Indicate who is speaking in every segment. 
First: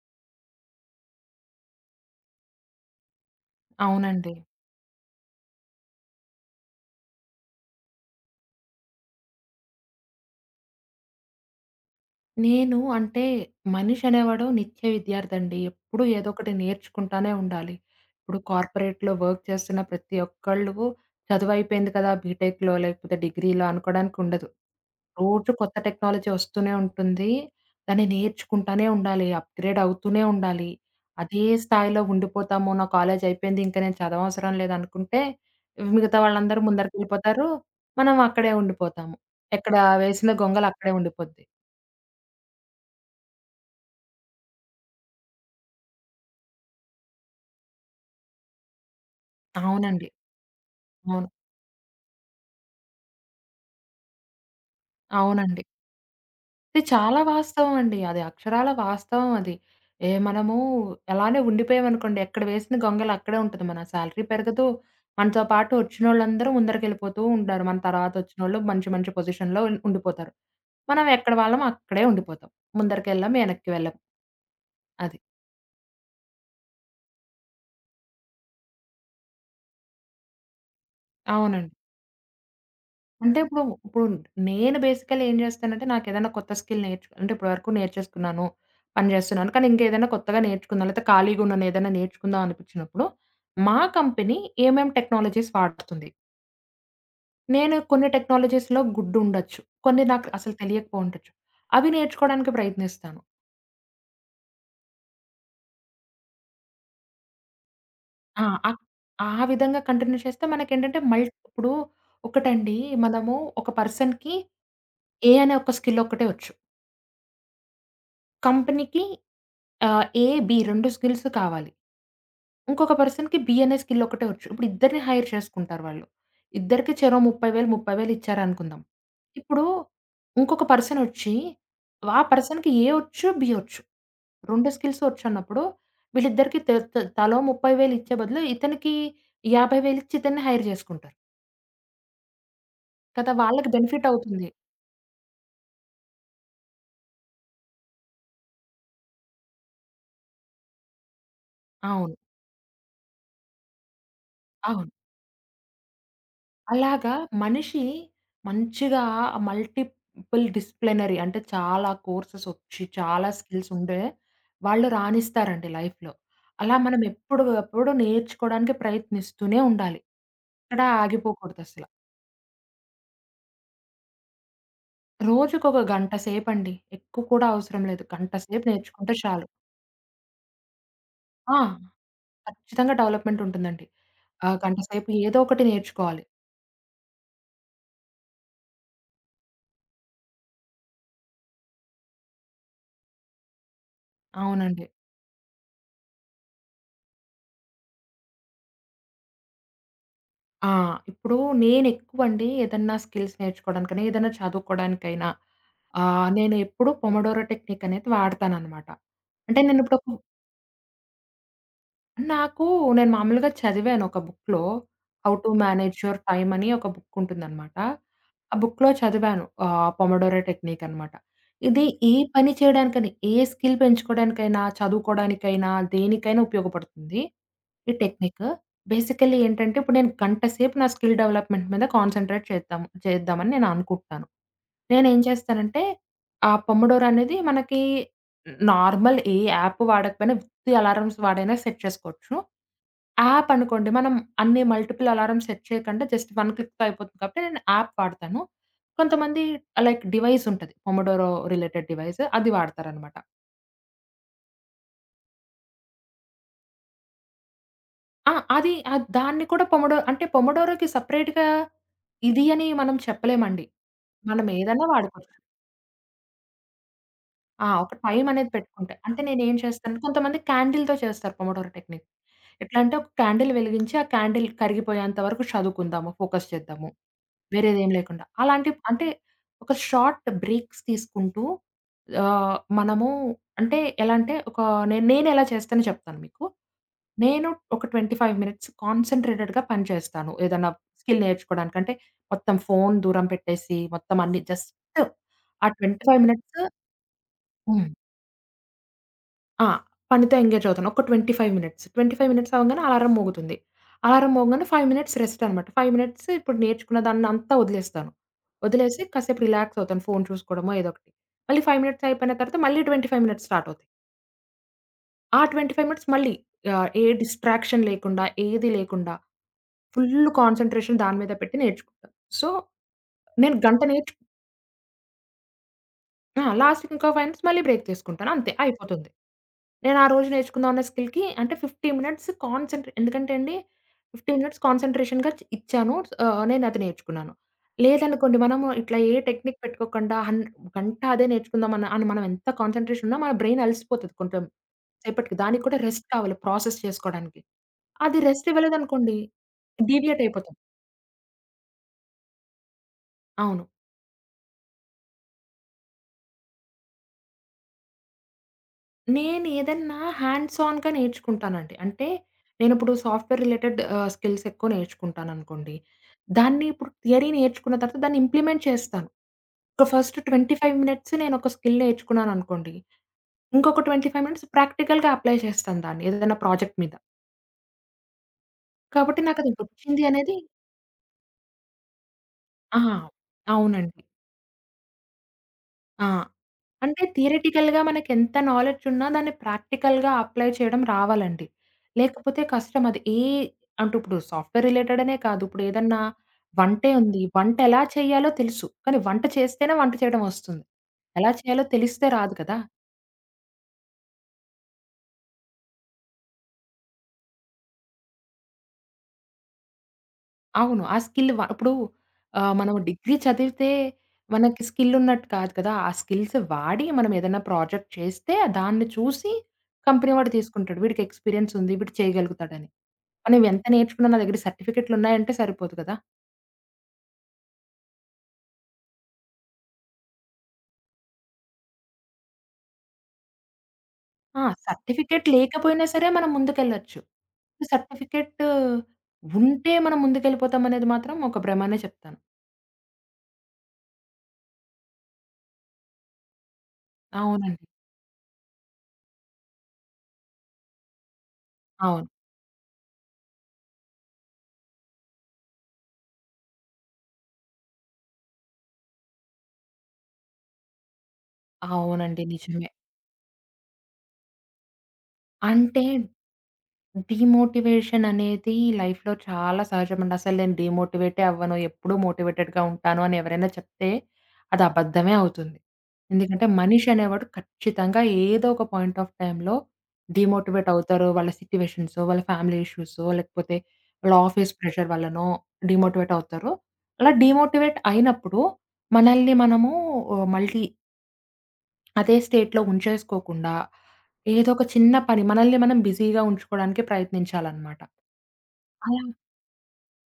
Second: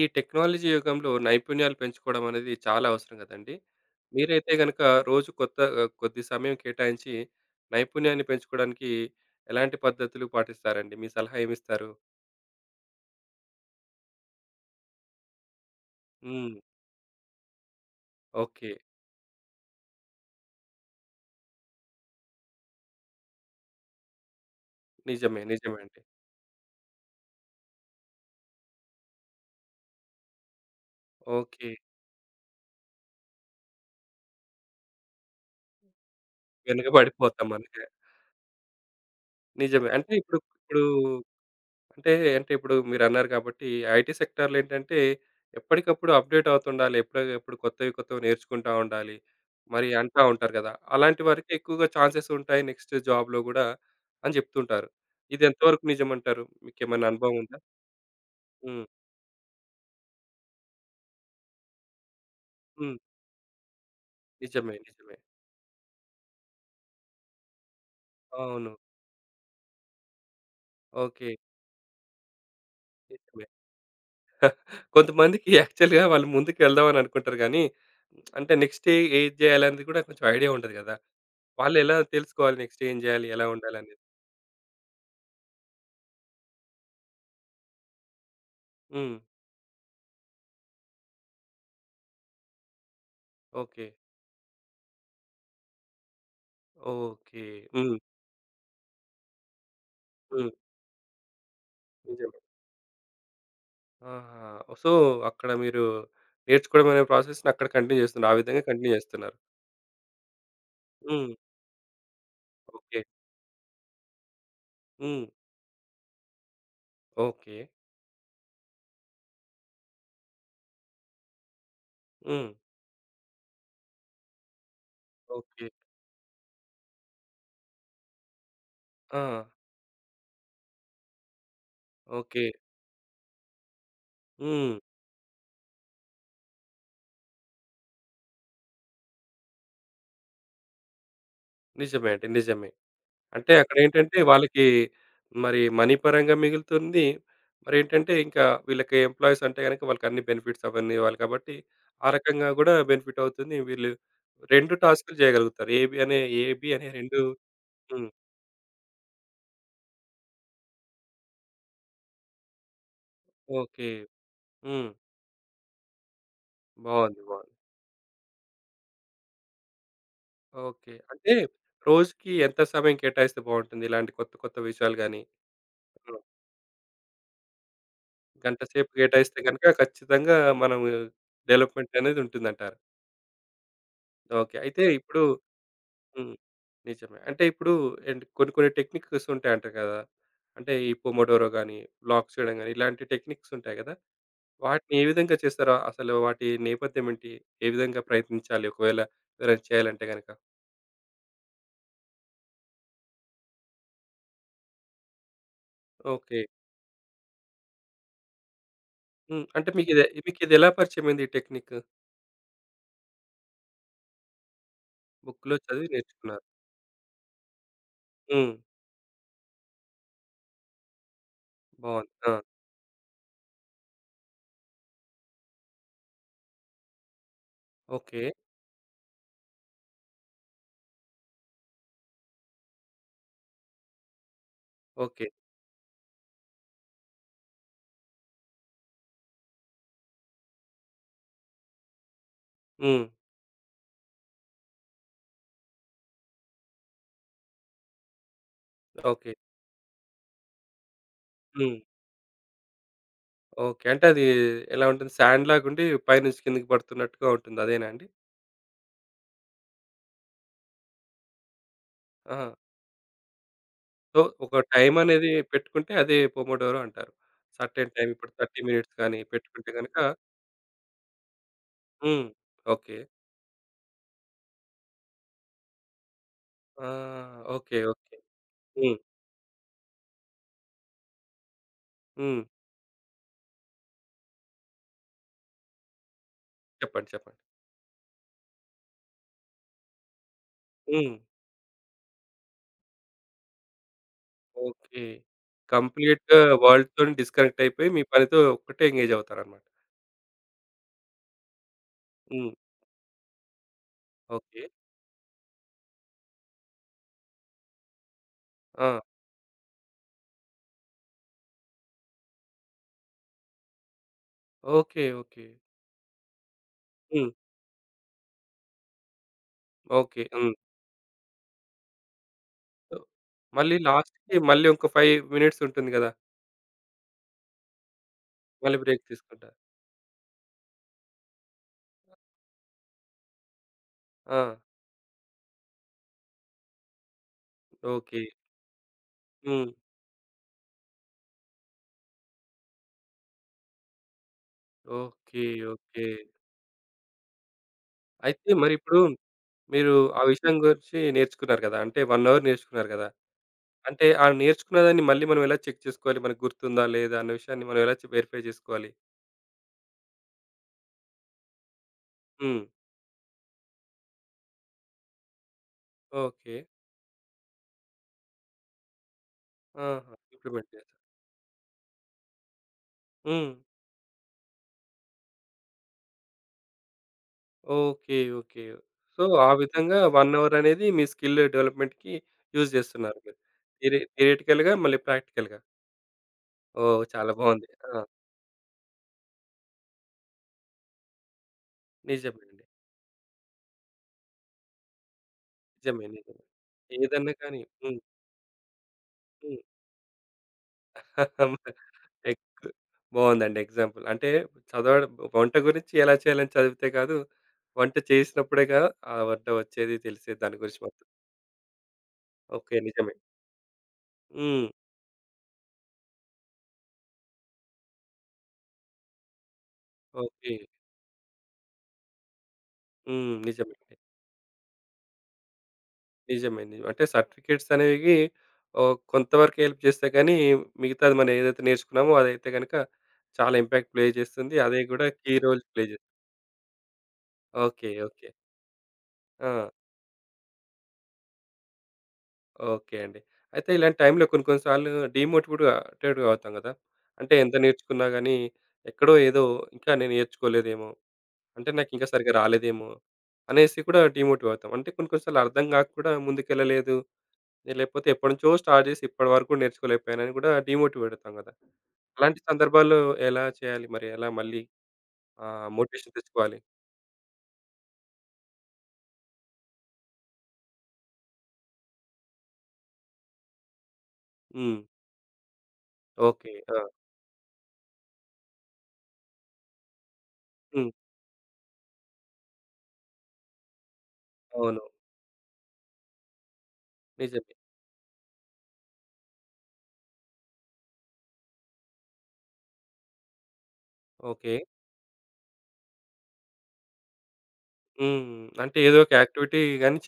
Speaker 1: ఈ టెక్నాలజీ యుగంలో నైపుణ్యాలు పెంచుకోవడం అనేది చాలా అవసరం కదండి.
Speaker 2: అవునండి.
Speaker 1: మీరైతే గనుక రోజు కొత్త కొద్ది సమయం కేటాయించి నైపుణ్యాన్ని పెంచుకోవడానికి ఎలాంటి పద్ధతులు పాటిస్తారండి? మీ సలహా ఏమిస్తారు?
Speaker 2: నేను అంటే మనిషి అనేవాడు నిత్య విద్యార్థి అండి. ఎప్పుడూ ఏదో ఒకటి
Speaker 1: హ్మ్.
Speaker 2: నేర్చుకుంటానే ఉండాలి. ఇప్పుడు
Speaker 1: ఓకే.
Speaker 2: కార్పొరేట్‌లో వర్క్ చేస్తున్న ప్రతి ఒక్కళ్ళు చదువయిపోయింది కదా! బీటెక్‌లో లేకపోతే డిగ్రీలో అనుకోడానికి ఉండదు.
Speaker 1: నిజమే.
Speaker 2: రోజు కొత్త
Speaker 1: నిజమే అండి.
Speaker 2: టెక్నాలజీ వస్తూనే ఉంటుంది. దాన్ని నేర్చుకుంటానే ఉండాలి. అప్‌గ్రేడ్ అవుతూనే ఉండాలి. అదే
Speaker 1: ఓకే.
Speaker 2: స్థాయిలో ఉండిపోతాము. నా కాలేజ్ అయిపోయింది. ఇంక నేను చదవవసరం లేదనుకుంటే మిగతా వాళ్ళందరూ
Speaker 1: వెనుకబడిపోతాం
Speaker 2: ముందరికెళ్ళిపోతారు.
Speaker 1: మనకే.
Speaker 2: మనం అక్కడే ఉండిపోతాము. ఎక్కడ
Speaker 1: నిజమే. అంటే
Speaker 2: వేసిన
Speaker 1: ఇప్పుడు
Speaker 2: గొంగలు
Speaker 1: ఇప్పుడు
Speaker 2: అక్కడే ఉండిపోద్ది.
Speaker 1: అంటే, అంటే ఇప్పుడు మీరన్నారు కాబట్టి ఐటీ సెక్టార్‌లో ఏంటంటే, ఎప్పటికప్పుడు అప్‌డేట్ అవుతుండాలి. ఎప్పటికప్పుడు కొత్తవి, కొత్తవి నేర్చుకుంటా ఉండాలి. మరి
Speaker 2: అవునండి.
Speaker 1: అంటా ఉంటారు గదా! అలాంటి
Speaker 2: అవును.
Speaker 1: వారికి ఎక్కువగా ఛాన్సెస్ ఉంటాయి. నెక్స్ట్ జాబ్‌లో గూడా అని జెప్తుంటారు. ఇది
Speaker 2: అవునండి.
Speaker 1: ఎంతవరకు నిజమంటారు?
Speaker 2: ఇది
Speaker 1: మీకేమైనా
Speaker 2: చాలా
Speaker 1: అనుభవం ఉందా?
Speaker 2: వాస్తవం అండి. అది అక్షరాల
Speaker 1: హ్మ్.
Speaker 2: వాస్తవం అది. ఏ మనము అలానే ఉండిపోయామనుకోండి, ఎక్కడ వేసిన
Speaker 1: హ్మ్.
Speaker 2: గొంగలి అక్కడే ఉంటది. మన సాలరీ పెరగదు.
Speaker 1: నిజమే. నిజమే.
Speaker 2: మనతో పాటు వచ్చినోళ్ళందరూ ముందరికెళ్ళిపోతూ ఉంటారు. మన తర్వాత వచ్చినోళ్ళు
Speaker 1: అవును.
Speaker 2: మంచి మంచి పొజిషన్‌లో ఉండిపోతారు. మనం
Speaker 1: ఓకే.
Speaker 2: ఎక్కడ వాళ్ళమో అక్కడే ఉండిపోతాం. ముందరికెళ్ళం,
Speaker 1: నిజమే.
Speaker 2: వెనక్కి వెళ్ళం. అది.
Speaker 1: కొంతమందికి యాక్చువల్‌గా వాళ్ళు ముందుకెళ్దామని అనుకుంటారు గానీ, అంటే నెక్స్ట్ ఏది జేయాలనేది గూడా కొంచెం ఐడియా ఉండదు గదా!
Speaker 2: అవునండి.
Speaker 1: వాళ్ళెలా తెలుసుకోవాలి నెక్స్ట్ ఏం జేయాలి?
Speaker 2: అంటే
Speaker 1: ఎలా
Speaker 2: ఇప్పుడు,
Speaker 1: ఉండాలనేది?
Speaker 2: ఇప్పుడు నేను బేసికల్లీ ఏం చేస్తానంటే, నాకేదైనా కొత్త స్కిల్ నేర్చుకో అంటే ఇప్పటివరకు నేర్చేసుకున్నాను, పని
Speaker 1: హ్మ్.
Speaker 2: జేస్తున్నాను. కానీ ఇంకేదైనా కొత్తగా నేర్చుకుందాం, లేతే ఖాళీగా ఉన్నాను ఏదైనా నేర్చుకుందాం అనిపించినప్పుడు, మా
Speaker 1: ఓకే.
Speaker 2: కంపెనీ ఏమేం టెక్నాలజీస్ వాడుతుంది.
Speaker 1: ఓకే.
Speaker 2: నేను
Speaker 1: హ్మ్.
Speaker 2: కొన్ని టెక్నాలజీస్‌లో గుడ్ ఉండొచ్చు. కొన్ని నాకు
Speaker 1: హ్మ్.
Speaker 2: అసలు తెలియకపోయి ఉండొచ్చు. అవి
Speaker 1: నిజమే.
Speaker 2: నేర్చుకోవడానికి ప్రయత్నిస్తాను.
Speaker 1: ఆహా! సో, అక్కడ మీరు నేర్చుకోవడం అనే ప్రాసెస్‌ని అక్కడ కంటిన్యూ చేస్తున్నారు. ఆ
Speaker 2: ఆ!
Speaker 1: విధంగా
Speaker 2: అక్
Speaker 1: కంటిన్యూ చేస్తున్నారు.
Speaker 2: ఆ విధంగా కంటిన్యూ చేస్తే మనకేంటంటే
Speaker 1: హ్మ్.
Speaker 2: ఇప్పుడు ఒకటండి
Speaker 1: ఓకే.
Speaker 2: మనము ఒక పర్సన్‌కి
Speaker 1: హ్మ్.
Speaker 2: ఏ అనే ఒక స్కిల్ ఒక్కటే వచ్చు.
Speaker 1: ఓకే.
Speaker 2: కంపెనీకి ఏ, బి 2 స్కిల్స్ కావాలి.
Speaker 1: హ్మ్.
Speaker 2: ఇంకొక పర్సన్‌కి బి అనే స్కిల్ ఒకటే వచ్చు. ఇప్పుడు ఇద్దరిని హైర్
Speaker 1: ఓకే.
Speaker 2: చేసుకుంటారు వాళ్ళు. ఇద్దరికి చెరో 30,000, 30,000 ఇచ్చారనుకుందాం.
Speaker 1: ఆ!
Speaker 2: ఇప్పుడు ఇంకొక పర్సన్ వచ్చి, ఆ
Speaker 1: ఓకే.
Speaker 2: పర్సన్‌కి ఏ వచ్చు, బి వచ్చు. 2
Speaker 1: హ్మ్.
Speaker 2: స్కిల్స్ వచ్చన్నప్పుడు వీళ్ళిద్దరికీ త త తలో 30,000 ఇచ్చే బదులు ఇతనికి 50,000 ఇచ్చి ఇతన్ని హైర్ చేసుకుంటారు.
Speaker 1: నిజమే అండి. నిజమే.
Speaker 2: కదా!
Speaker 1: అంటే
Speaker 2: వాళ్ళకి బెనిఫిట్
Speaker 1: అక్కడేంటంటే
Speaker 2: అవుతుంది.
Speaker 1: వాళ్ళకి మరి మనీ పరంగా మిగులుతుంది. మరేంటంటే ఇంకా వీళ్ళకి ఎంప్లాయీస్ అంటే గనక వాళ్ళకి అన్ని బెనిఫిట్స్ అవన్నీ ఇవ్వాలి కాబట్టి, ఆ
Speaker 2: అవును.
Speaker 1: రకంగా గూడా బెనిఫిట్ అవుతుంది. వీళ్ళు 2
Speaker 2: అవును.
Speaker 1: టాస్క్‌లు చేయగలుగుతారు. ఏబీ అనే
Speaker 2: అలాగా
Speaker 1: 2
Speaker 2: మనిషి
Speaker 1: హ్మ్.
Speaker 2: మంచిగా మల్టిపుల్ డిసిప్లినరీ అంటే చాలా కోర్సెస్ వచ్చి, చాలా స్కిల్స్
Speaker 1: ఓకే.
Speaker 2: ఉండే వాళ్ళు
Speaker 1: హ్మ్.
Speaker 2: రాణిస్తారండి లైఫ్‌లో. అలా మనం
Speaker 1: బావుంది.
Speaker 2: ఎప్పుడు
Speaker 1: బావుంది.
Speaker 2: ఎప్పుడు నేర్చుకోవడానికి ప్రయత్నిస్తూనే ఉండాలి. ఎక్కడ
Speaker 1: ఓకే. అంటే
Speaker 2: ఆగిపోకూడదసల.
Speaker 1: రోజుకి ఎంత సమయం కేటాయిస్తే బావుంటుంది? ఇలాంటి కొత్త కొత్త విషయాలు గాని,
Speaker 2: రోజుకొక గంట
Speaker 1: హ్మ్.
Speaker 2: సేపండి. ఎక్కువ కూడా అవసరం లేదు. గంట
Speaker 1: గంట
Speaker 2: సేపు
Speaker 1: సేపు
Speaker 2: నేర్చుకుంటే
Speaker 1: కేటాయిస్తే
Speaker 2: చాలు.
Speaker 1: గనుక ఖచ్చితంగా మనం
Speaker 2: ఆ!
Speaker 1: డెవలప్‌మెంట్ అనేది ఉంటుందంటారు.
Speaker 2: ఖచ్చితంగా డెవలప్‌మెంట్ ఉంటుందండి. ఆ
Speaker 1: ఓకే.
Speaker 2: గంట
Speaker 1: అయితే
Speaker 2: సేపు
Speaker 1: ఇప్పుడు
Speaker 2: ఏదో ఒకటి నేర్చుకోవాలి.
Speaker 1: హ్మ్. నిజమే. అంటే ఇప్పుడు ఏంటి కొన్ని కొన్ని టెక్నిక్స్ ఉంటాయంటారు కదా! అంటే ఈ పొమోడోరో గాని, బ్లాక్ చేయడం గాని ఇలాంటి టెక్నిక్స్ ఉంటాయి కదా!
Speaker 2: అవునండి.
Speaker 1: వాటిని ఏ విధంగా చేస్తారో అసలు వాటి నేపథ్యం ఏంటి? ఏ విధంగా ప్రయత్నించాలి? ఒకవేళ ఎవరైనా చేయాలంటే గనక?
Speaker 2: ఆ! ఇప్పుడు నేనెక్కువండి ఏదన్నా స్కిల్స్ నేర్చుకోవడానికైనా, ఏదన్నా చదువుకోవడానికైనా
Speaker 1: ఓకే.
Speaker 2: నేనెప్పుడూ పొమడోరో టెక్నిక్ అనేది వాడతాననమాట.
Speaker 1: హ్మ్.
Speaker 2: అంటే
Speaker 1: అంటే
Speaker 2: నేనిప్పుడు
Speaker 1: మీకిదే
Speaker 2: ఒక
Speaker 1: మీకిదెలా పరిచయమైంది ఈ టెక్నిక్?
Speaker 2: నాకు నేను మామూలుగా చదివాను ఒక బుక్‌లో 'హౌ టు
Speaker 1: బుక్‌లో చదివి
Speaker 2: మేనేజ్ యువర్
Speaker 1: నేర్చుకున్నారు.
Speaker 2: టైమ్' అని ఒక బుక్ ఉంటుందనమాట.
Speaker 1: హ్మ్.
Speaker 2: ఆ బుక్‌లో చదివాను పొమడోరో టెక్నిక్ అనమాట. ఇది
Speaker 1: బావుంది.
Speaker 2: ఏ
Speaker 1: ఆ!
Speaker 2: పని చేయడానికని, ఏ స్కిల్ పెంచుకోవడానికైనా, చదువుకోవడానికైనా, దేనికైనా ఉపయోగపడుతుంది. ఈ
Speaker 1: ఓకే.
Speaker 2: టెక్నిక్ బేసికల్లీ ఏంటంటే, ఇప్పుడు నేను గంట సేపు నా స్కిల్ డెవలప్‌మెంట్ మీద కాన్సంట్రేట్ చేద్దామని నేను అనుకుంటాను. నేనేం
Speaker 1: ఓకే.
Speaker 2: చేస్తానంటే, ఆ పొమడోరో అనేది మనకి నార్మల్ ఏ యాప్ వాడకపోయినా ఈ అలారమ్స్ వాడైనా సెట్ చేసుకోవచ్చు.
Speaker 1: హ్మ్.
Speaker 2: యాప్ అనుకోండి మనం అన్ని మల్టిపుల్ అలారమ్స్ సెట్ చేయకుండా జస్ట్ 1 క్లిక్‌తో అయిపోతుంది కాబట్టి నేను యాప్ వాడతాను.
Speaker 1: ఓకే.
Speaker 2: కొంతమంది లైక్ డివైస్ ఉంటది. పొమోడోరో
Speaker 1: హ్మ్.
Speaker 2: రిలేటెడ్ డివైస్ అది వాడతారనమాట.
Speaker 1: ఓకే. అంటే అది ఎలా ఉంటుంది? సాండ్ లాగుండి పైనుంచి కిందకి పడుతున్నట్టుగా ఉంటుంది. అదేనా అండి?
Speaker 2: ఆ! అది దాన్ని కూడా పొమోడో అంటే పొమోడోరోకి సెపరేట్‌గా ఇది
Speaker 1: ఆహా!
Speaker 2: అని మనం చెప్పలేమండి.
Speaker 1: సో,
Speaker 2: మనం
Speaker 1: ఒక
Speaker 2: ఏదైనా
Speaker 1: టైమ్ అనేది
Speaker 2: వాడుకోవచ్చు.
Speaker 1: పెట్టుకుంటే అదే పోమోడోరో అంటారు.
Speaker 2: ఆ!
Speaker 1: సర్టెన్
Speaker 2: ఒక
Speaker 1: టైమ్ ఇప్పుడు
Speaker 2: టైమనేది
Speaker 1: 30 మినిట్స్
Speaker 2: పెట్టుకుంటే.
Speaker 1: గాని
Speaker 2: అంటే నేనేం
Speaker 1: పెట్టుకుంటే గనుక
Speaker 2: చేస్తానంటే కొంతమంది క్యాండిల్‌తో చేస్తారు పొమోడోరో టెక్నిక్.
Speaker 1: హ్మ్.
Speaker 2: ఎట్లా అంటే
Speaker 1: ఓకే.
Speaker 2: ఒక క్యాండిల్ వెలిగించి, ఆ క్యాండిల్ కరిగిపోయేంత వరకు చదువుకుందాము, ఫోకస్
Speaker 1: ఆ!
Speaker 2: చేద్దాము.
Speaker 1: ఓకే.
Speaker 2: వేరేదేం
Speaker 1: ఓకే.
Speaker 2: లేకుండా. అలాంటి
Speaker 1: హ్మ్.
Speaker 2: అంటే ఒక షార్ట్ బ్రేక్స్ తీసుకుంటూ
Speaker 1: హ్మ్.
Speaker 2: ఆహ్, మనము అంటే ఎలా అంటే ఒక నేను నేనెలా చేస్తానో చెప్తాను మీకు.
Speaker 1: చెప్పండి. చెప్పండి.
Speaker 2: నేను ఒక 25 మినిట్స్ కాన్సంట్రేటెడ్‌గా పని చేస్తాను. ఏదన్నా
Speaker 1: హ్మ్.
Speaker 2: స్కిల్ నేర్చుకోవడానికి. అంటే మొత్తం ఫోను దూరం పెట్టేసి, మొత్తం అన్ని జస్ట్
Speaker 1: ఓకే.
Speaker 2: ఆ 25
Speaker 1: కంప్లీట్
Speaker 2: మినిట్స్
Speaker 1: వరల్డ్‌తోని డిస్కనెక్ట్
Speaker 2: హ్మ్.
Speaker 1: అయిపోయి మీ పనితో ఒక్కటే ఎంగేజ్ అవుతారన్నమాట.
Speaker 2: ఆ! పనితో ఎంగేజ్ అవుతాను. ఒక 25 మినిట్స్. 25
Speaker 1: హ్మ్.
Speaker 2: మినిట్స్ అవ్వంగానే అలారం మోగుతుంది. Alarm
Speaker 1: okay.
Speaker 2: మోగంగానే 5 మినిట్స్ రెస్ట్ అనమాట. 5 మినిట్స్ ఇప్పుడు నేర్చుకున్న దాన్నంతా వదిలేస్తాను.
Speaker 1: ఆ!
Speaker 2: వదిలేసి కాసేపు రిలాక్స్ అవుతాను. ఫోను చూసుకోవడమో ఏదో ఒకటి. మళ్ళీ 5 మినిట్స్ అయిపోయిన తర్వాత మళ్ళీ 25 మినిట్స్ స్టార్ట్ అవుతాయి.
Speaker 1: ఓకే.
Speaker 2: ఆ
Speaker 1: ఓకే.
Speaker 2: 25 మినిట్స్ మళ్ళీ ఏ
Speaker 1: హ్మ్.
Speaker 2: డిస్ట్రాక్షన్ లేకుండా, ఏది లేకుండా
Speaker 1: ఓకే.
Speaker 2: ఫుల్
Speaker 1: హ్మ్.
Speaker 2: కాన్సంట్రేషన్ దాని మీద పెట్టి నేర్చుకుంటా. సో, నేను
Speaker 1: మళ్ళీ
Speaker 2: గంట నేర్చుకున్నాను.
Speaker 1: లాస్ట్‌కి మళ్ళీ ఇంకో 5 మినిట్స్ ఉంటుంది గదా!
Speaker 2: ఆ! లాస్ట్‌కి ఇంకో 5 మినిట్స్ మళ్ళీ బ్రేక్ తీసుకుంటాను. అంతే
Speaker 1: మళ్ళీ బ్రేక్
Speaker 2: అయిపోతుంది.
Speaker 1: తీసుకుంటారు.
Speaker 2: నేను ఆ రోజు నేర్చుకుందాం అన్న స్కిల్‌కి అంటే 15 మినిట్స్ కాన్సంట్రే ఎందుకంటే అండి
Speaker 1: ఆ!
Speaker 2: 15 మినిట్స్ కాన్సంట్రేషన్‌గా ఇచ్చాను. నేను అది నేర్చుకున్నాను.
Speaker 1: ఓకే.
Speaker 2: లేదనుకోండి మనము ఇట్లా ఏ టెక్నిక్
Speaker 1: హ్మ్.
Speaker 2: పెట్టుకోకుండా గంట అదే నేర్చుకుందాం అని మనం ఎంత కాన్సంట్రేషన్ ఉన్నా మన బ్రెయిన్ అలసిపోతది కొంచెం సేపటికి.
Speaker 1: ఓకే.
Speaker 2: దానికి కూడా
Speaker 1: ఓకే.
Speaker 2: రెస్ట్ కావాలి ప్రాసెస్ చేసుకోవడానికి. అది రెస్ట్
Speaker 1: అయితే మరిప్పుడు
Speaker 2: ఇవ్వలేదనుకోండి
Speaker 1: మీరు ఆ
Speaker 2: డీవియేట్
Speaker 1: విషయం
Speaker 2: అయిపోతాం.
Speaker 1: గురించి నేర్చుకున్నారు గదా! అంటే 1 అవర్ నేర్చుకున్నారు గదా!
Speaker 2: అవును.
Speaker 1: అంటే ఆ నేర్చుకున్న దాన్ని మళ్ళీ మనం ఎలా చెక్ చేసుకోవాలి? మనకు గుర్తుందా లేదా అన్న విషయాన్ని మనం ఎలా వెరిఫై చేసుకోవాలి?
Speaker 2: నేనేదన్నా హ్యాండ్స్ ఆన్‌గా నేర్చుకుంటానండి. అంటే,
Speaker 1: హ్మ్.
Speaker 2: నేనిప్పుడు సాఫ్ట్‌వేర్ రిలేటెడ్ స్కిల్స్ ఎక్కువ నేర్చుకుంటాననుకోండి.
Speaker 1: ఓకే.
Speaker 2: దాన్ని ఇప్పుడు థియరీ నేర్చుకున్న తర్వాత దాన్ని ఇంప్లిమెంట్ చేస్తాను. ఒక
Speaker 1: ఆహా!
Speaker 2: ఫస్ట్
Speaker 1: ఇప్పుడు
Speaker 2: 25
Speaker 1: పెట్టేసారు.
Speaker 2: మినిట్స్ నేనొక స్కిల్ నేర్చుకున్నాననుకోండి.
Speaker 1: హ్మ్.
Speaker 2: ఇంకొక 25 మినిట్స్ ప్రాక్టికల్‌గా అప్లై చేస్తాను దాన్ని ఏదైనా ప్రాజెక్ట్ మీద.
Speaker 1: ఓకే. ఓకే.
Speaker 2: కాబట్టి
Speaker 1: సో, ఆ
Speaker 2: నాకది
Speaker 1: విధంగా
Speaker 2: వచ్చింది
Speaker 1: 1
Speaker 2: అనేది
Speaker 1: అవర్ అనేది మీ స్కిల్ డెవలప్‌మెంట్‌కి యూజ్
Speaker 2: ఆ!
Speaker 1: చేస్తున్నారు మీరు. థియరి
Speaker 2: అవునండి.
Speaker 1: థియరిటికల్‌గా మళ్ళీ ప్రాక్టికల్‌గా.
Speaker 2: ఆ!
Speaker 1: ఓహ్!
Speaker 2: అంటే
Speaker 1: చాలా బాగుంది.
Speaker 2: థియరిటికల్‌గా
Speaker 1: ఆ!
Speaker 2: మనకెంత నాలెడ్జున్నా దాన్ని ప్రాక్టికల్‌గా అప్లై చేయడం రావాలండి. లేకపోతే
Speaker 1: నిజమేనండి.
Speaker 2: కష్టం అది. ఏ అంటే ఇప్పుడు సాఫ్ట్‌వేర్ రిలేటెడనే కాదు. ఇప్పుడేదన్నా
Speaker 1: నిజమే. నిజమే.
Speaker 2: వంటే ఉంది.
Speaker 1: ఏదన్నా
Speaker 2: వంట
Speaker 1: కానీ
Speaker 2: ఎలా
Speaker 1: హ్మ్.
Speaker 2: చేయాలో తెలుసు. కానీ వంట
Speaker 1: హ్మ్.
Speaker 2: చేస్తేనే వంట చేయడం వస్తుంది. ఎలా చేయాలో తెలిస్తే రాదు
Speaker 1: ఎగ్
Speaker 2: కదా!
Speaker 1: బావుందండి ఎగ్జాంపుల్. అంటే చదవడం వంట గురించి ఎలా చేయాలని చదివితే కాదు, వంట చేసినప్పుడేగా ఆ వంట వచ్చేది, తెలిసేది దాని గురించి
Speaker 2: అవును. ఆ
Speaker 1: మొత్తం.
Speaker 2: స్కిల్ వ ఇప్పుడు మనం
Speaker 1: ఓకే. నిజమే.
Speaker 2: డిగ్రీ చదివితే మనకి
Speaker 1: హ్మ్.
Speaker 2: స్కిల్ ఉన్నట్టు కాదు కదా! ఆ స్కిల్స్ వాడి మనం ఏదైనా ప్రాజెక్ట్ చేస్తే దాన్ని చూసి కంపెనీ వాడు
Speaker 1: ఓకే.
Speaker 2: తీసుకుంటాడు. వీడికి ఎక్స్‌పీరియన్స్ ఉంది. వీడు చేయగలుగుతాడని.
Speaker 1: హ్మ్.
Speaker 2: మనమెంత
Speaker 1: నిజమే.
Speaker 2: నేర్చుకున్నా నా దగ్గర సర్టిఫికెట్లున్నాయంటే సరిపోదు కదా!
Speaker 1: నిజమే. నిజమే. అంటే సర్టిఫికేట్స్ అనేవి ఓహ్, కొంతవరకు హెల్ప్ చేస్తాయి కానీ, మిగతాది మనం ఏదైతే నేర్చుకున్నామో అదైతే గనక చాలా ఇంపాక్ట్ ప్లే
Speaker 2: ఆ!
Speaker 1: చేస్తుంది. అదే కూడా
Speaker 2: సర్టిఫికేట్
Speaker 1: కీ రోల్ ప్లే
Speaker 2: లేకపోయినా
Speaker 1: చేస్తుంది.
Speaker 2: సరే మనం ముందుకెళ్ళొచ్చు.
Speaker 1: ఓకే. ఓకే.
Speaker 2: సర్టిఫికేట్
Speaker 1: ఆ!
Speaker 2: ఉంటే మనం ముందుకెళ్ళిపోతామనేది మాత్రం ఒక భ్రమనే చెప్తాను.
Speaker 1: ఓకే అండి. అయితే ఇలాంటి టైంలో కొన్ని కొన్ని సార్లు డీమోటివేటెడ్ అవుతాం కదా! అంటే ఎంత
Speaker 2: అవునండి.
Speaker 1: నేర్చుకున్నా గానీ, ఎక్కడో ఏదో ఇంకా నేను నేర్చుకోలేదేమో, అంటే నాకింకా
Speaker 2: అవును.
Speaker 1: సరిగ్గా రాలేదేమో అనేసి కూడా డిమోటివ్ అవుతాం. అంటే కొన్ని కొన్ని సార్లు అర్థం కాక కూడా ముందుకెళ్ళలేదు నేను లేకపోతే ఎప్పటినుంచో స్టార్ట్ చేసి ఇప్పటి వరకు నేర్చుకోలేకపోయానని కూడా డిమోటివేట్ అవుతాం కదా!
Speaker 2: అవునండి.
Speaker 1: అలాంటి
Speaker 2: నిజమే.
Speaker 1: సందర్భాల్లో ఎలా చేయాలి మరి? ఎలా మళ్ళీ
Speaker 2: అంటే,
Speaker 1: మోటివేషన్ తెచ్చుకోవాలి?
Speaker 2: డీమోటివేషన్ అనేది లైఫ్‌లో చాలా సహజమండి. అసలు నేను డీమోటివేటే అవ్వను. ఎప్పుడూ మోటివేటెడ్‌గా ఉంటాను అని ఎవరైనా చెప్తే అది
Speaker 1: హ్మ్.
Speaker 2: అబద్ధమే అవుతుంది. ఎందుకంటే
Speaker 1: ఓకే. ఆ!
Speaker 2: మనిషి అనేవాడు ఖచ్చితంగా ఏదో ఒక పాయింట్ ఆఫ్ టైమ్‌లో డీమోటివేట్
Speaker 1: హ్మ్.
Speaker 2: అవుతారు. వాళ్ళ సిట్యుయేషన్సో, వాళ్ళ ఫ్యామిలీ ఇష్యూసో, లేకపోతే వాళ్ళ ఆఫీస్
Speaker 1: అవును.
Speaker 2: ప్రెషర్ వల్లనో డీమోటివేట్ అవుతారు. అలా
Speaker 1: నిజమే.
Speaker 2: డీమోటివేట్ అయినప్పుడు మనల్ని మనము మళ్ళీ అదే స్టేట్‌లో ఉంచేసుకోకుండా, ఏదో
Speaker 1: ఓకే.
Speaker 2: ఒక చిన్న పని మనల్ని మనం బిజీగా ఉంచుకోవడానికి ప్రయత్నించాలన్నమాట.
Speaker 1: హ్మ్. అంటే ఏదో
Speaker 2: అలా
Speaker 1: ఒక యాక్టివిటీ గాని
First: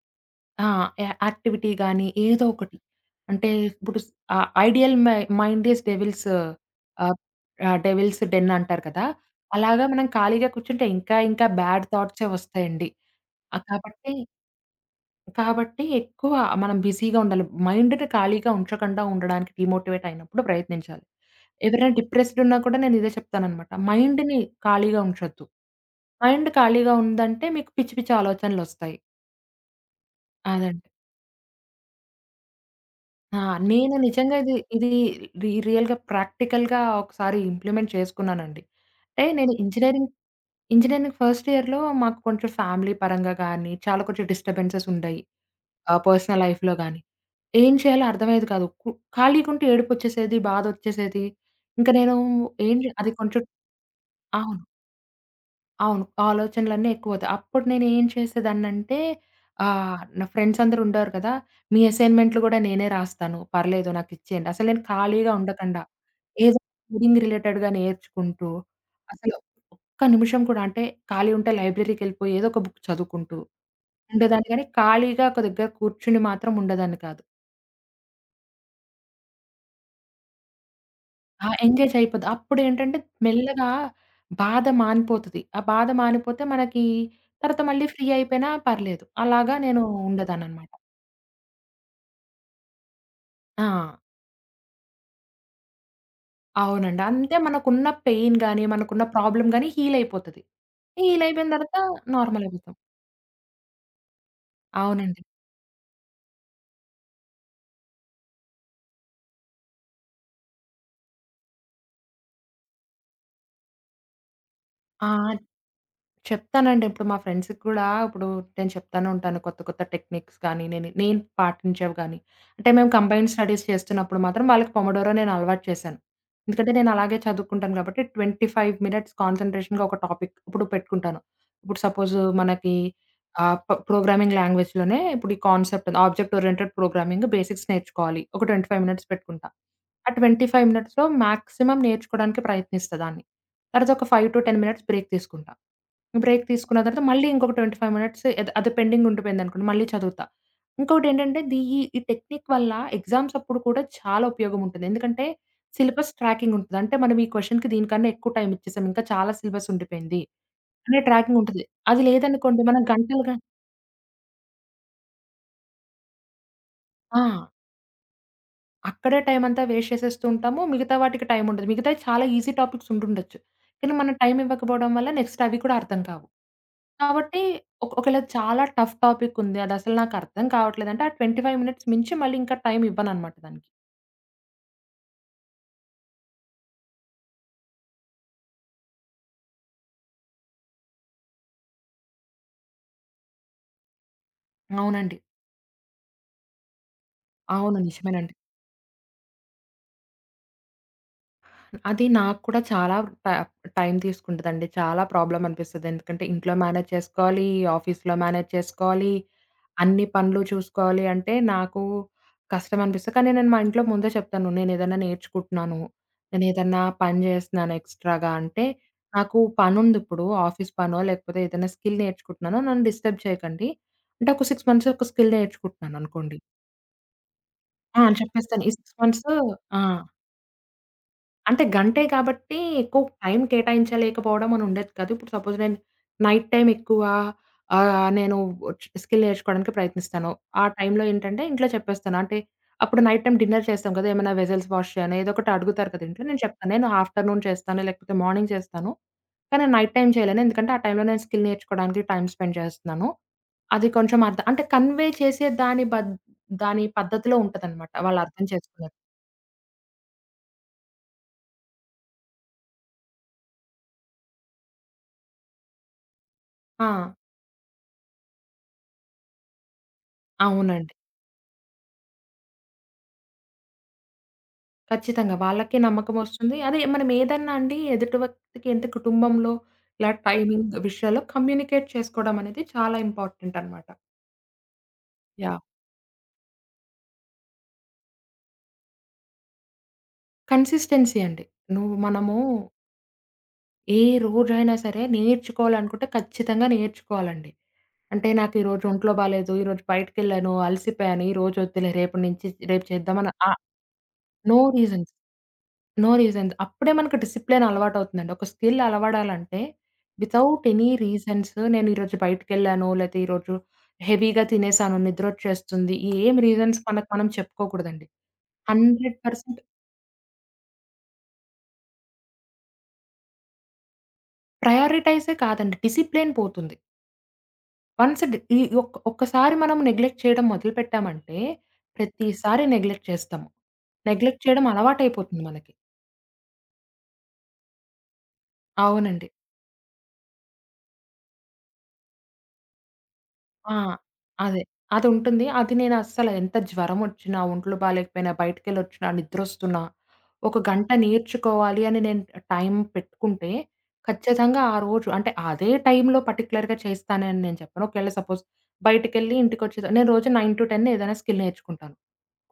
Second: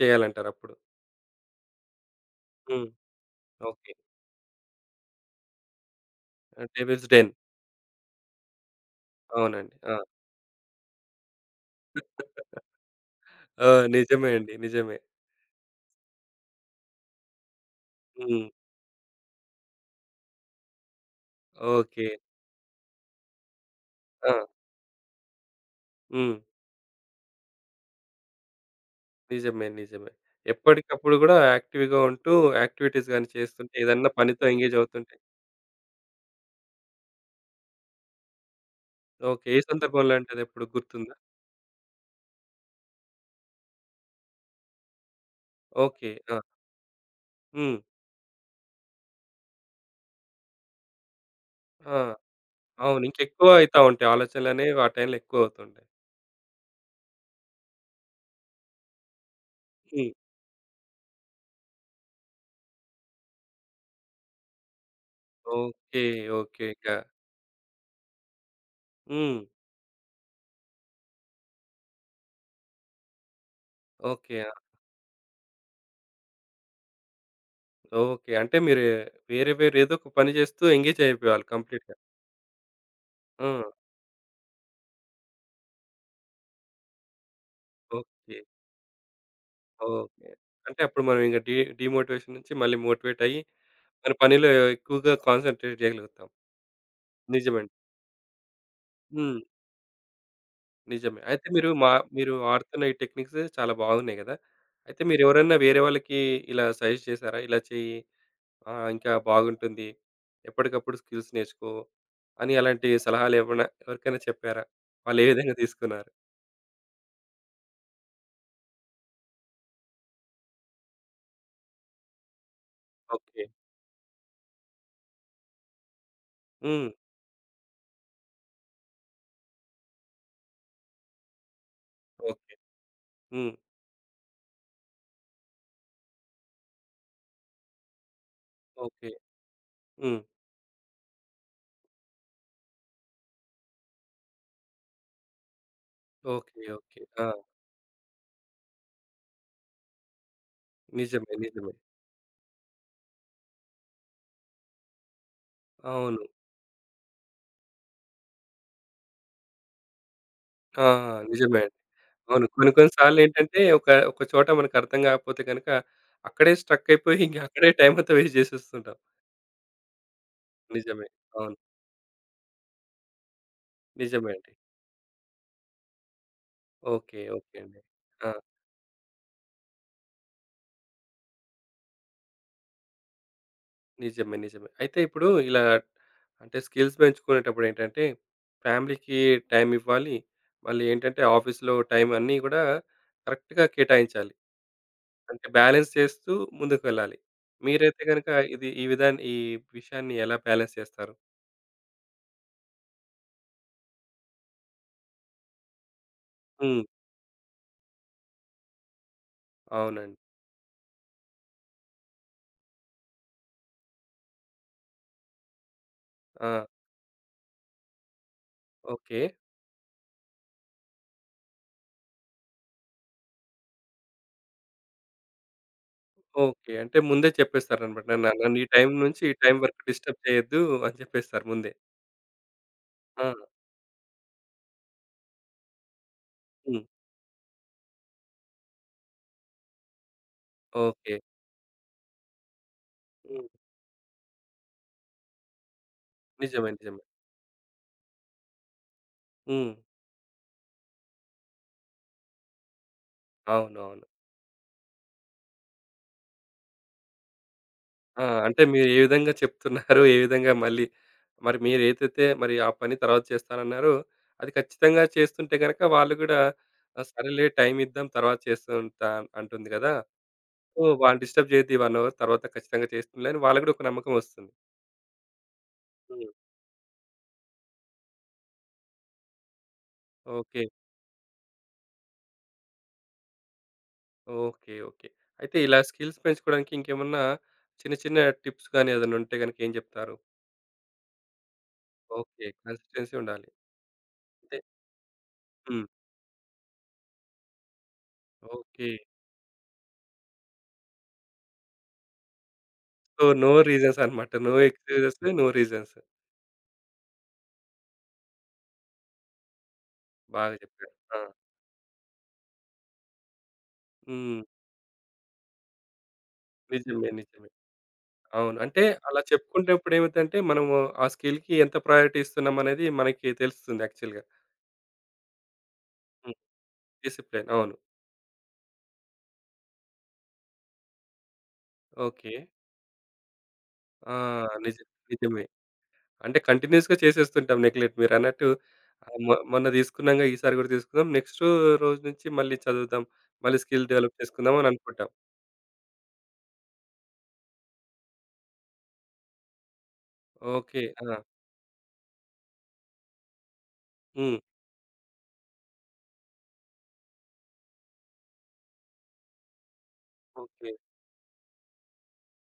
Speaker 2: ఆ!
Speaker 1: చేయాలంటారప్పుడు.
Speaker 2: యా యాక్టివిటీ గాని ఏదో ఒకటి.
Speaker 1: హ్మ్.
Speaker 2: అంటే
Speaker 1: ఓకే.
Speaker 2: ఇప్పుడు ideal my mind is devil's ఆహ్,
Speaker 1: డెవిల్స్ డెన్.
Speaker 2: ఆహ్, డెవిల్స్ డెన్ అంటారు కదా!
Speaker 1: అవునండి.
Speaker 2: అలాగా
Speaker 1: ఆ!
Speaker 2: మనం ఖాళీగా కూర్చుంటే ఇంకా ఇంకా బ్యాడ్ థాట్సే వస్తాయండి. ఆ!
Speaker 1: ఆ!
Speaker 2: కాబట్టి
Speaker 1: నిజమే అండి. నిజమే.
Speaker 2: కాబట్టి ఎక్కువ మనం బిజీగా ఉండాలి. మైండ్‌ని
Speaker 1: హ్మ్.
Speaker 2: ఖాళీగా ఉంచకుండా ఉండడానికి డీమోటివేట్ అయినప్పుడు ప్రయత్నించాలి. ఎవరైనా
Speaker 1: ఓకే.
Speaker 2: డిప్రెస్డ్ ఉన్నా కూడా నేను ఇదే చెప్తాననమాట.
Speaker 1: ఆ!
Speaker 2: మైండ్‌ని ఖాళీగా ఉంచొద్దు.
Speaker 1: హ్మ్.
Speaker 2: మైండ్ ఖాళీగా ఉందంటే మీకు పిచ్చి పిచ్చి ఆలోచనలొస్తాయి.
Speaker 1: నిజమే. నిజమే.
Speaker 2: అదండి.
Speaker 1: ఎప్పటికప్పుడు కూడా యాక్టివ్‌గా ఉంటూ యాక్టివిటీస్ గాని
Speaker 2: ఆ!
Speaker 1: చేస్తుంటే
Speaker 2: నేను
Speaker 1: ఏదన్నా
Speaker 2: నిజంగా
Speaker 1: పనితో
Speaker 2: ఇది
Speaker 1: ఎంగేజ్
Speaker 2: ఇది
Speaker 1: అవుతుంటే
Speaker 2: రి రియల్‌గా ప్రాక్టికల్‌గా ఒకసారి ఇంప్లిమెంట్ చేసుకున్నానండి. అంటే
Speaker 1: ఓకే.
Speaker 2: నేను
Speaker 1: ఏ
Speaker 2: ఇంజినీరింగ్
Speaker 1: సందర్భంలో అంటే అదెప్పుడు గుర్తుందా?
Speaker 2: ఇంజినీరింగ్ ఫస్ట్ ఇయర్‌లో మాకు కొంచెం ఫ్యామిలీ పరంగా గాని, చాలా కొంచెం డిస్టర్బెన్సెస్ ఉండయి.
Speaker 1: ఓకే. ఆ!
Speaker 2: పర్సనల్ లైఫ్‌లో గాని. ఏం
Speaker 1: హ్మ్.
Speaker 2: చేయాలో అర్థమయ్యేది కాదు. ఖాళీగుంటే ఏడుపొచ్చేసేది, బాధొచ్చేసేది. ఇంక
Speaker 1: ఆ!
Speaker 2: నేను ఏం జే
Speaker 1: అవును.
Speaker 2: అది కొంచెం
Speaker 1: ఇంకెక్కువ అయితా ఉంటాయి.
Speaker 2: అవును.
Speaker 1: ఆలోచనలనేవి ఆ టైంలో ఎక్కువవుతుంటాయి.
Speaker 2: అవును. ఆలోచనలన్నీ ఎక్కువవుతాయి. అప్పుడు నేనేం చేసేదాన్నంటే
Speaker 1: హ్మ్.
Speaker 2: నా ఫ్రెండ్స్ అందరూ ఉండేవారు కదా! మీ అసైన్‌మెంట్‌లు గూడా నేనే రాస్తాను. పర్లేదు నాకిచ్చేయండి. అసలు నేను ఖాళీగా ఉండకండా
Speaker 1: ఓకే.
Speaker 2: ఏదో
Speaker 1: ఓకే. ఇక
Speaker 2: కోడింగ్ రిలేటెడ్‌గా నేర్చుకుంటూ, అసలు
Speaker 1: హ్మ్.
Speaker 2: ఒక్క నిమిషం కూడా అంటే ఖాళీ ఉంటే లైబ్రరీకెళ్ళిపోయి ఏదో ఒక బుక్ చదువుకుంటూ
Speaker 1: ఓకే.
Speaker 2: ఉండేదాన్ని
Speaker 1: ఆ!
Speaker 2: గానీ, ఖాళీగా ఒక దగ్గర కూర్చుని మాత్రం ఉండేదాన్ని కాదు.
Speaker 1: ఓకే. అంటే మీరు వేరే వేరే ఏదో ఒక పని చేస్తూ ఎంగేజ్ అయిపోయేవాళ్ళు
Speaker 2: ఆ! ఎంగేజ్
Speaker 1: కంప్లీట్‌గా.
Speaker 2: అయిపోద్ది. అప్పుడేంటంటే
Speaker 1: ఆ!
Speaker 2: మెల్లగా బాధ మానిపోతది. ఆ బాధ మానిపోతే మనకి తర్వాత మళ్ళీ ఫ్రీ
Speaker 1: ఓకే.
Speaker 2: అయిపోయినా పర్లేదు. అలాగా నేను
Speaker 1: ఓకే.
Speaker 2: ఉండేదాన్ననమాట.
Speaker 1: అంటే అప్పుడు మనం ఇంక డీ డీమోటివేషన్ నుంచి మళ్ళీ మోటివేట్ అయ్యి,
Speaker 2: ఆ!
Speaker 1: మన పనిలో ఎక్కువగా కాన్సంట్రేట్ చేయగలుగుతాం.
Speaker 2: అవునండి. అంతే
Speaker 1: నిజమండి.
Speaker 2: మనకున్న పెయిన్ గాని, మనకున్న
Speaker 1: హ్మ్.
Speaker 2: ప్రాబ్లమ్ గాని హీల్ అయిపోతది.
Speaker 1: నిజమే.
Speaker 2: హీల్
Speaker 1: అయితే
Speaker 2: అయిపోయిన
Speaker 1: మీరు
Speaker 2: తర్వాత
Speaker 1: మా మీరు
Speaker 2: నార్మల్ అయిపోతాం.
Speaker 1: వాడుతున్న ఈ టెక్నిక్స్ చాలా బాగున్నాయి గదా! అయితే
Speaker 2: అవునండి.
Speaker 1: మీరెవరైనా వేరే వాళ్ళకి ఇలా సజెస్ట్ చేసారా? ఇలా చెయ్యి ఇంకా బాగుంటుంది. ఎప్పటికప్పుడు స్కిల్స్ నేర్చుకో అని అలాంటి సలహాలేమన్నా ఎవరికైనా చెప్పారా?
Speaker 2: ఆ!
Speaker 1: వాళ్ళు ఏ విధంగా తీసుకున్నారు?
Speaker 2: చెప్తానండి. ఇప్పుడు మా ఫ్రెండ్స్‌కి కూడా ఇప్పుడు నేను చెప్తానే ఉంటాను. కొత్త, కొత్త టెక్నిక్స్ గానీ, నేను నేను పాటించేవి గానీ. అంటే మేము కంబైన్డ్
Speaker 1: ఓకే.
Speaker 2: స్టడీస్ చేస్తున్నప్పుడు మాత్రం వాళ్ళకి పొమోడోరో నేను అలవాటు చేశాను. ఎందుకంటే
Speaker 1: హ్మ్.
Speaker 2: నేను అలాగే చదువుకుంటాను కాబట్టి 25 మినిట్స్ కాన్సంట్రేషన్‌గా ఒక టాపిక్ ఇప్పుడు పెట్టుకుంటాను. ఇప్పుడు సపోజ్
Speaker 1: ఓకే.
Speaker 2: మనకి
Speaker 1: హ్మ్.
Speaker 2: ఆహ్, ప ప్రోగ్రామింగ్ లాంగ్వేజ్‌లోనే ఇప్పుడు ఈ concept object oriented programming basics నేర్చుకోవాలి. ఒక 25 మినిట్స్
Speaker 1: ఓకే.
Speaker 2: పెట్టుకుంటా. ఆ
Speaker 1: హ్మ్.
Speaker 2: 25 మినిట్స్‌లో మాక్సిమం నేర్చుకోవడానికి ప్రయత్నిస్తా దాన్ని. తర్వాత ఒక 5-10 మినిట్స్ బ్రేక్ తీసుకుంటా. Break
Speaker 1: okay.
Speaker 2: తీసుకున్న
Speaker 1: ఓకే.
Speaker 2: తర్వాత
Speaker 1: ఆ!
Speaker 2: మళ్ళీ ఇంకొక 25 మినిట్స్ అది పెండింగ్ ఉండిపోయిందనుకోండి మళ్ళీ చదువుతా.
Speaker 1: నిజమే.
Speaker 2: ఇంకోటేంటంటే ది
Speaker 1: నిజమే.
Speaker 2: ఈ ఈ టెక్నిక్ వల్ల ఎగ్జామ్స్ అప్పుడు కూడా చాలా ఉపయోగం ఉంటుంది. ఎందుకంటే సిలబస్
Speaker 1: అవును.
Speaker 2: ట్రాకింగ్ ఉంటది. అంటే మనం ఈ క్వెషన్‌కి దీనికన్నా ఎక్కువ టైమ్ ఇచ్చేసాం. ఇంకా చాలా సిలబస్ ఉండిపోయింది
Speaker 1: ఆ!
Speaker 2: అనే ట్రాకింగ్
Speaker 1: నిజమే
Speaker 2: ఉంటది.
Speaker 1: అండి.
Speaker 2: అది
Speaker 1: అవును.
Speaker 2: లేదనుకోండి
Speaker 1: కొన్ని
Speaker 2: మనం
Speaker 1: కొన్ని
Speaker 2: గంటలుగా
Speaker 1: సార్లేంటంటే ఒక ఒక చోట మనకర్థం గాకపోతే గనక అక్కడే స్ట్రక్ అయిపోయి
Speaker 2: ఆ!
Speaker 1: ఇంక అక్కడే టైమంతా వేస్ట్ జేసేస్తుంటాం.
Speaker 2: అక్కడే టైం అంతా వేస్ట్ చేసేస్తూ ఉంటాము. మిగతా
Speaker 1: నిజమే.
Speaker 2: వాటికి టైం
Speaker 1: అవును.
Speaker 2: ఉండదు. మిగతాయి చాలా ఈజీ టాపిక్స్ ఉండుండొచ్చు. కానీ మనం
Speaker 1: నిజమే
Speaker 2: టైం
Speaker 1: అండి.
Speaker 2: ఇవ్వకపోవడం వల్ల నెక్స్ట్ అవి కూడా అర్థం కావు.
Speaker 1: ఓకే.
Speaker 2: కాబట్టి
Speaker 1: ఓకే అండి.
Speaker 2: ఒకవేళ
Speaker 1: ఆ!
Speaker 2: చాలా టఫ్ టాపిక్ ఉంది. అదసలు నాకర్థం కావట్లేదంటే, ఆ 25 మినిట్స్ మించి మళ్ళీ ఇంకా టైం ఇవ్వననమాట దానికి.
Speaker 1: నిజమే. నిజమే. అయితే ఇప్పుడు ఇలా అంటే స్కిల్స్ పెంచుకునేటప్పుడు ఏంటంటే ఫ్యామిలీకి టైమ్ ఇవ్వాలి. మళ్ళీ ఏంటంటే ఆఫీస్‌లో టైమ్ అన్నీ కూడా కరెక్ట్‌గా కేటాయించాలి.
Speaker 2: అవునండి.
Speaker 1: అంటే బ్యాలెన్స్ చేస్తూ ముందుకెళ్ళాలి.
Speaker 2: అవును.
Speaker 1: మీరైతే గనుక
Speaker 2: నిజమేనండి.
Speaker 1: ఇది ఈ విధాన్ని ఈ విషయాన్ని ఎలా బ్యాలెన్స్ చేస్తారు?
Speaker 2: అది నాకు కూడా చాలా టై టైం తీసుకుంటదండి. చాలా ప్రాబ్లమ్ అనిపిస్తది. ఎందుకంటే ఇంట్లో
Speaker 1: హ్మ్.
Speaker 2: మేనేజ్ చేసుకోవాలి, ఆఫీస్‌లో మేనేజ్ చేసుకోవాలి, అన్ని
Speaker 1: అవునండి.
Speaker 2: పనులు చూసుకోవాలి అంటే నాకు కష్టం అనిపిస్తది. కానీ నేను మా ఇంట్లో ముందే చెప్తాను. నేనేదైనా నేర్చుకుంటున్నాను,
Speaker 1: ఆ!
Speaker 2: నేనేదన్నా పని చేస్తున్నాను ఎక్స్‌ట్రాగా అంటే,
Speaker 1: ఓకే.
Speaker 2: నాకు పనుందిప్పుడు ఆఫీస్ పనో లేకపోతే ఏదైనా స్కిల్ నేర్చుకుంటున్నాను. నన్ను డిస్టర్బ్ చేయకండి. అంటే ఒక 6 మంత్స్ ఒక స్కిల్ నేర్చుకుంటున్నాననుకోండి.
Speaker 1: ఓకే. అంటే ముందే
Speaker 2: ఆ!
Speaker 1: చెప్పేస్తారనమాట.
Speaker 2: అని
Speaker 1: నన్ను నన్ను
Speaker 2: చెప్పేస్తాను.
Speaker 1: ఈ
Speaker 2: ఈ
Speaker 1: టైం
Speaker 2: 6
Speaker 1: నుంచి
Speaker 2: మంత్స్
Speaker 1: ఈ టైం వరకు
Speaker 2: ఆ!
Speaker 1: డిస్టర్బ్ చేయొద్దు అని చెప్పేస్తారు
Speaker 2: అంటే
Speaker 1: ముందే.
Speaker 2: గంటే కాబట్టి ఎక్కువ
Speaker 1: ఆ!
Speaker 2: టైం కేటాయించలేకపోవడం అని ఉండేది కాదు. ఇప్పుడు సపోజ్ నేను నైట్ టైమ్
Speaker 1: హ్మ్.
Speaker 2: ఎక్కువ నేను స్కిల్ నేర్చుకోవడానికి ప్రయత్నిస్తాను. ఆ టైంలో
Speaker 1: ఓకే.
Speaker 2: ఏంటంటే ఇంట్లో చెప్పేస్తాను. అంటే అప్పుడు నైట్ టైమ్
Speaker 1: హ్మ్.
Speaker 2: డిన్నర్ చేస్తాం కదా! ఏమైనా వెజల్స్ వాష్ చేయని ఏదో ఒకటి అడుగుతారు కదా! ఇంట్లో నేను
Speaker 1: నిజమే.
Speaker 2: చెప్తాను. నేను
Speaker 1: నిజమే.
Speaker 2: ఆఫ్టర్‌నూన్ చేస్తాను లేకపోతే మార్నింగ్ చేస్తాను. కానీ
Speaker 1: హ్మ్.
Speaker 2: నైట్ టైమ్ చేయలేను. ఎందుకంటే ఆ టైంలో నేను స్కిల్ నేర్చుకోవడానికి టైమ్ స్పెండ్ చేస్తున్నాను. అది
Speaker 1: అవునవును.
Speaker 2: కొంచెం అర్థ అంటే కన్వే చేసే దాని పద్ధతిలో ఉంటదనమాట. వాళ్ళు
Speaker 1: ఆ!
Speaker 2: అర్థం
Speaker 1: అంటే మీరు
Speaker 2: చేసుకునేది.
Speaker 1: ఏ విధంగా చెప్తున్నారు? ఏ విధంగా మళ్ళీ మరి మీరేదైతే మరి ఆ పని తర్వాత చేస్తానన్నారో, అది ఖచ్చితంగా చేస్తుంటే గనక వాళ్ళు గూడా
Speaker 2: ఆ!
Speaker 1: సరేలే టైమ్ ఇద్దాం తర్వాత చేస్తుంటా అంటుంది గదా! సో,
Speaker 2: అవునండి.
Speaker 1: వాళ్ళు డిస్టర్బ్ చేయొద్దు ఈ 1 అవర్ తర్వాత ఖచ్చితంగా చేస్తుందిలే అని వాళ్ళకి గూడా ఒక నమ్మకం వస్తుంది.
Speaker 2: ఖచ్చితంగా. వాళ్ళకే
Speaker 1: హ్మ్.
Speaker 2: నమ్మకమొస్తుంది. అదే మనం ఏదన్నా అండి ఎదుటి వ్యక్తికి ఎంత కుటుంబంలో ఇలా
Speaker 1: ఓకే.
Speaker 2: టైమింగ్ విషయాల్లో కమ్యూనికేట్ చేసుకోవడం అనేది చాలా ఇంపార్టెంట్ అనమాట.
Speaker 1: ఓకే. ఓకే. అయితే
Speaker 2: యాహ్!
Speaker 1: ఇలా స్కిల్స్ పెంచుకోవడానికి ఇంకేమన్నా చిన్న చిన్న టిప్స్ గాని ఏదైనా ఉంటే గనక ఏం జెప్తారు?
Speaker 2: కన్సిస్టెన్సీ అండి. నువ్వు మనము
Speaker 1: ఓకే. కన్సిస్టెన్సీ ఉండాలి.
Speaker 2: ఏ
Speaker 1: అంటే
Speaker 2: రోజైనా సరే
Speaker 1: హ్మ్.
Speaker 2: నేర్చుకోవాలనుకుంటే ఖచ్చితంగా నేర్చుకోవాలండి. అంటే నాకు ఈరోజు
Speaker 1: ఓకే.
Speaker 2: ఒంట్లో బాలేదు, ఈరోజు బయటికెళ్ళాను, అలసిపోయాను, ఈరోజు వద్దులే రేపటి నుంచి రేపు
Speaker 1: సో,
Speaker 2: చేద్దామని
Speaker 1: నో రీజన్స్ అన్నమాట. No
Speaker 2: no reasons.
Speaker 1: Excuses, no reasons.
Speaker 2: No reasons. అప్పుడే మనకు డిసిప్లిన్ అలవాటవుతుందండి. ఒక స్కిల్ అలవడాలంటే
Speaker 1: బాగా
Speaker 2: వితౌట్
Speaker 1: చెప్పారు.
Speaker 2: ఎనీ
Speaker 1: ఆ!
Speaker 2: రీజన్స్ నేను ఈరోజు బయటికెళ్ళాను, లేతే ఈరోజు
Speaker 1: హ్మ్.
Speaker 2: హెవీగా తినేసాను, నిద్రొచ్చేస్తుంది. ఏం రీజన్స్
Speaker 1: నిజమే.
Speaker 2: మనకు మనం
Speaker 1: నిజమే.
Speaker 2: చెప్పుకోకూడదండి.
Speaker 1: అవును. అంటే అలా
Speaker 2: 100%
Speaker 1: చెప్పుకునేటప్పుడు ఏమైద్దంటే మనము ఆ స్కిల్‌కి ఎంత ప్రయారిటీ ఇస్తున్నామనేది మనకి తెలుస్తుంది యాక్చువల్‌గా.
Speaker 2: ప్రయారిటైజే కాదండి. డిసిప్లిన్
Speaker 1: హ్మ్.
Speaker 2: పోతుంది.
Speaker 1: డిసిప్లిన్. అవును.
Speaker 2: వన్స్ డ్ ఈ ఒక్ ఒక్కసారి మనం నెగ్లెక్ట్ చేయడం మొదలుపెట్టామంటే
Speaker 1: ఓకే.
Speaker 2: ప్రతిసారి నెగ్లెక్ట్ చేస్తాము.
Speaker 1: ఆ!
Speaker 2: నెగ్లెక్ట్ చేయడం
Speaker 1: నిజ
Speaker 2: అలవాటయిపోతుంది
Speaker 1: నిజమే.
Speaker 2: మనకి.
Speaker 1: అంటే కంటిన్యూయస్‌గా చేసేస్తుంటాం నెగ్లెక్ట్ మీరన్నట్టు
Speaker 2: అవునండి.
Speaker 1: మొ మొన్న తీసుకున్నాంగా ఈసారి కూడా తీసుకుందాం. నెక్స్ట్ రోజు నుంచి మళ్ళీ చదువుదాం. మళ్ళీ
Speaker 2: ఆ!
Speaker 1: స్కిల్ డెవలప్ చేసుకుందాం
Speaker 2: అదే.
Speaker 1: అని అనుకుంటాం.
Speaker 2: అదుంటుంది. అది నేనస్సల ఎంత జ్వరమొచ్చినా, ఒంట్లో బాలేకపోయినా, బయటికెళ్ళొచ్చినా, నిద్రొస్తున్నా, ఒక
Speaker 1: ఓకే.
Speaker 2: గంట
Speaker 1: ఆ!
Speaker 2: నేర్చుకోవాలి అని నేను టైం పెట్టుకుంటే,
Speaker 1: హ్మ్.
Speaker 2: ఖచ్చితంగా ఆ రోజు అంటే అదే టైంలో పర్టిక్యులర్‌గా చేస్తానని నేను చెప్పను. ఒకవేళ సపోజ్ బయటికెళ్ళి ఇంటికొచ్చేస నేను రోజు
Speaker 1: ఓకే.
Speaker 2: 9-10 ఏదైనా స్కిల్ నేర్చుకుంటాను.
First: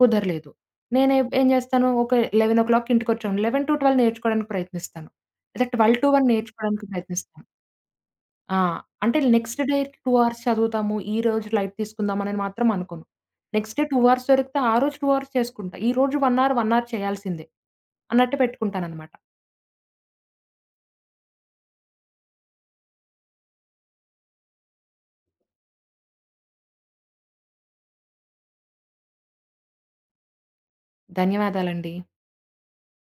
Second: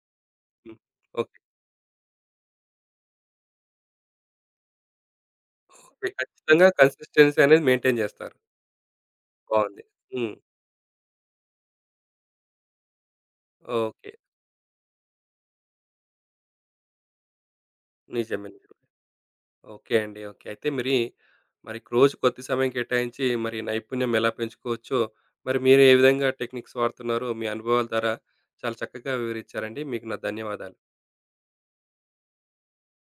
Speaker 2: కుదరలేదు.
Speaker 1: హ్మ్.
Speaker 2: నేనే
Speaker 1: ఓకే.
Speaker 2: ఏం చేస్తాను, ఒక 11:00 ఇంటికొచ్చాను. 11-12 నేర్చుకోవడానికి ప్రయత్నిస్తాను. లేదా
Speaker 1: ఓకే.
Speaker 2: 12-1
Speaker 1: ఖచ్చితంగా
Speaker 2: నేర్చుకోవడానికి
Speaker 1: కన్సిస్టెన్సీ
Speaker 2: ప్రయత్నిస్తాను.
Speaker 1: అనేది మెయింటైన్ జేస్తారు.
Speaker 2: ఆ! అంటే నెక్స్ట్ డే
Speaker 1: బావుంది.
Speaker 2: 2
Speaker 1: హ్మ్.
Speaker 2: అవర్స్ చదువుతాము. ఈ రోజు లైట్ తీసుకుందాం అని మాత్రం అనుకోను. Next day 2
Speaker 1: okay.
Speaker 2: అవర్స్ దొరికితే ఆ రోజు 2 అవర్స్ చేసుకుంటా. ఈ రోజు 1 అవర్, 1 అవర్ చేయాల్సిందే అన్నట్టు
Speaker 1: నిజమే. నిజమే.
Speaker 2: పెట్టుకుంటాననమాట.
Speaker 1: ఓకే అండి. ఓకే. అయితే మరి, మరి రోజుకి కొద్ది సమయం కేటాయించి మరి నైపుణ్యం ఎలా పెంచుకోవచ్చో, మరి మీరు ఏ విధంగా టెక్నిక్స్ వాడుతున్నారో మీ అనుభవాల ద్వారా చాలా చక్కగా వివరించారండి. మీకు నా ధన్యవాదాలు.
Speaker 2: ధన్యవాదాలండి.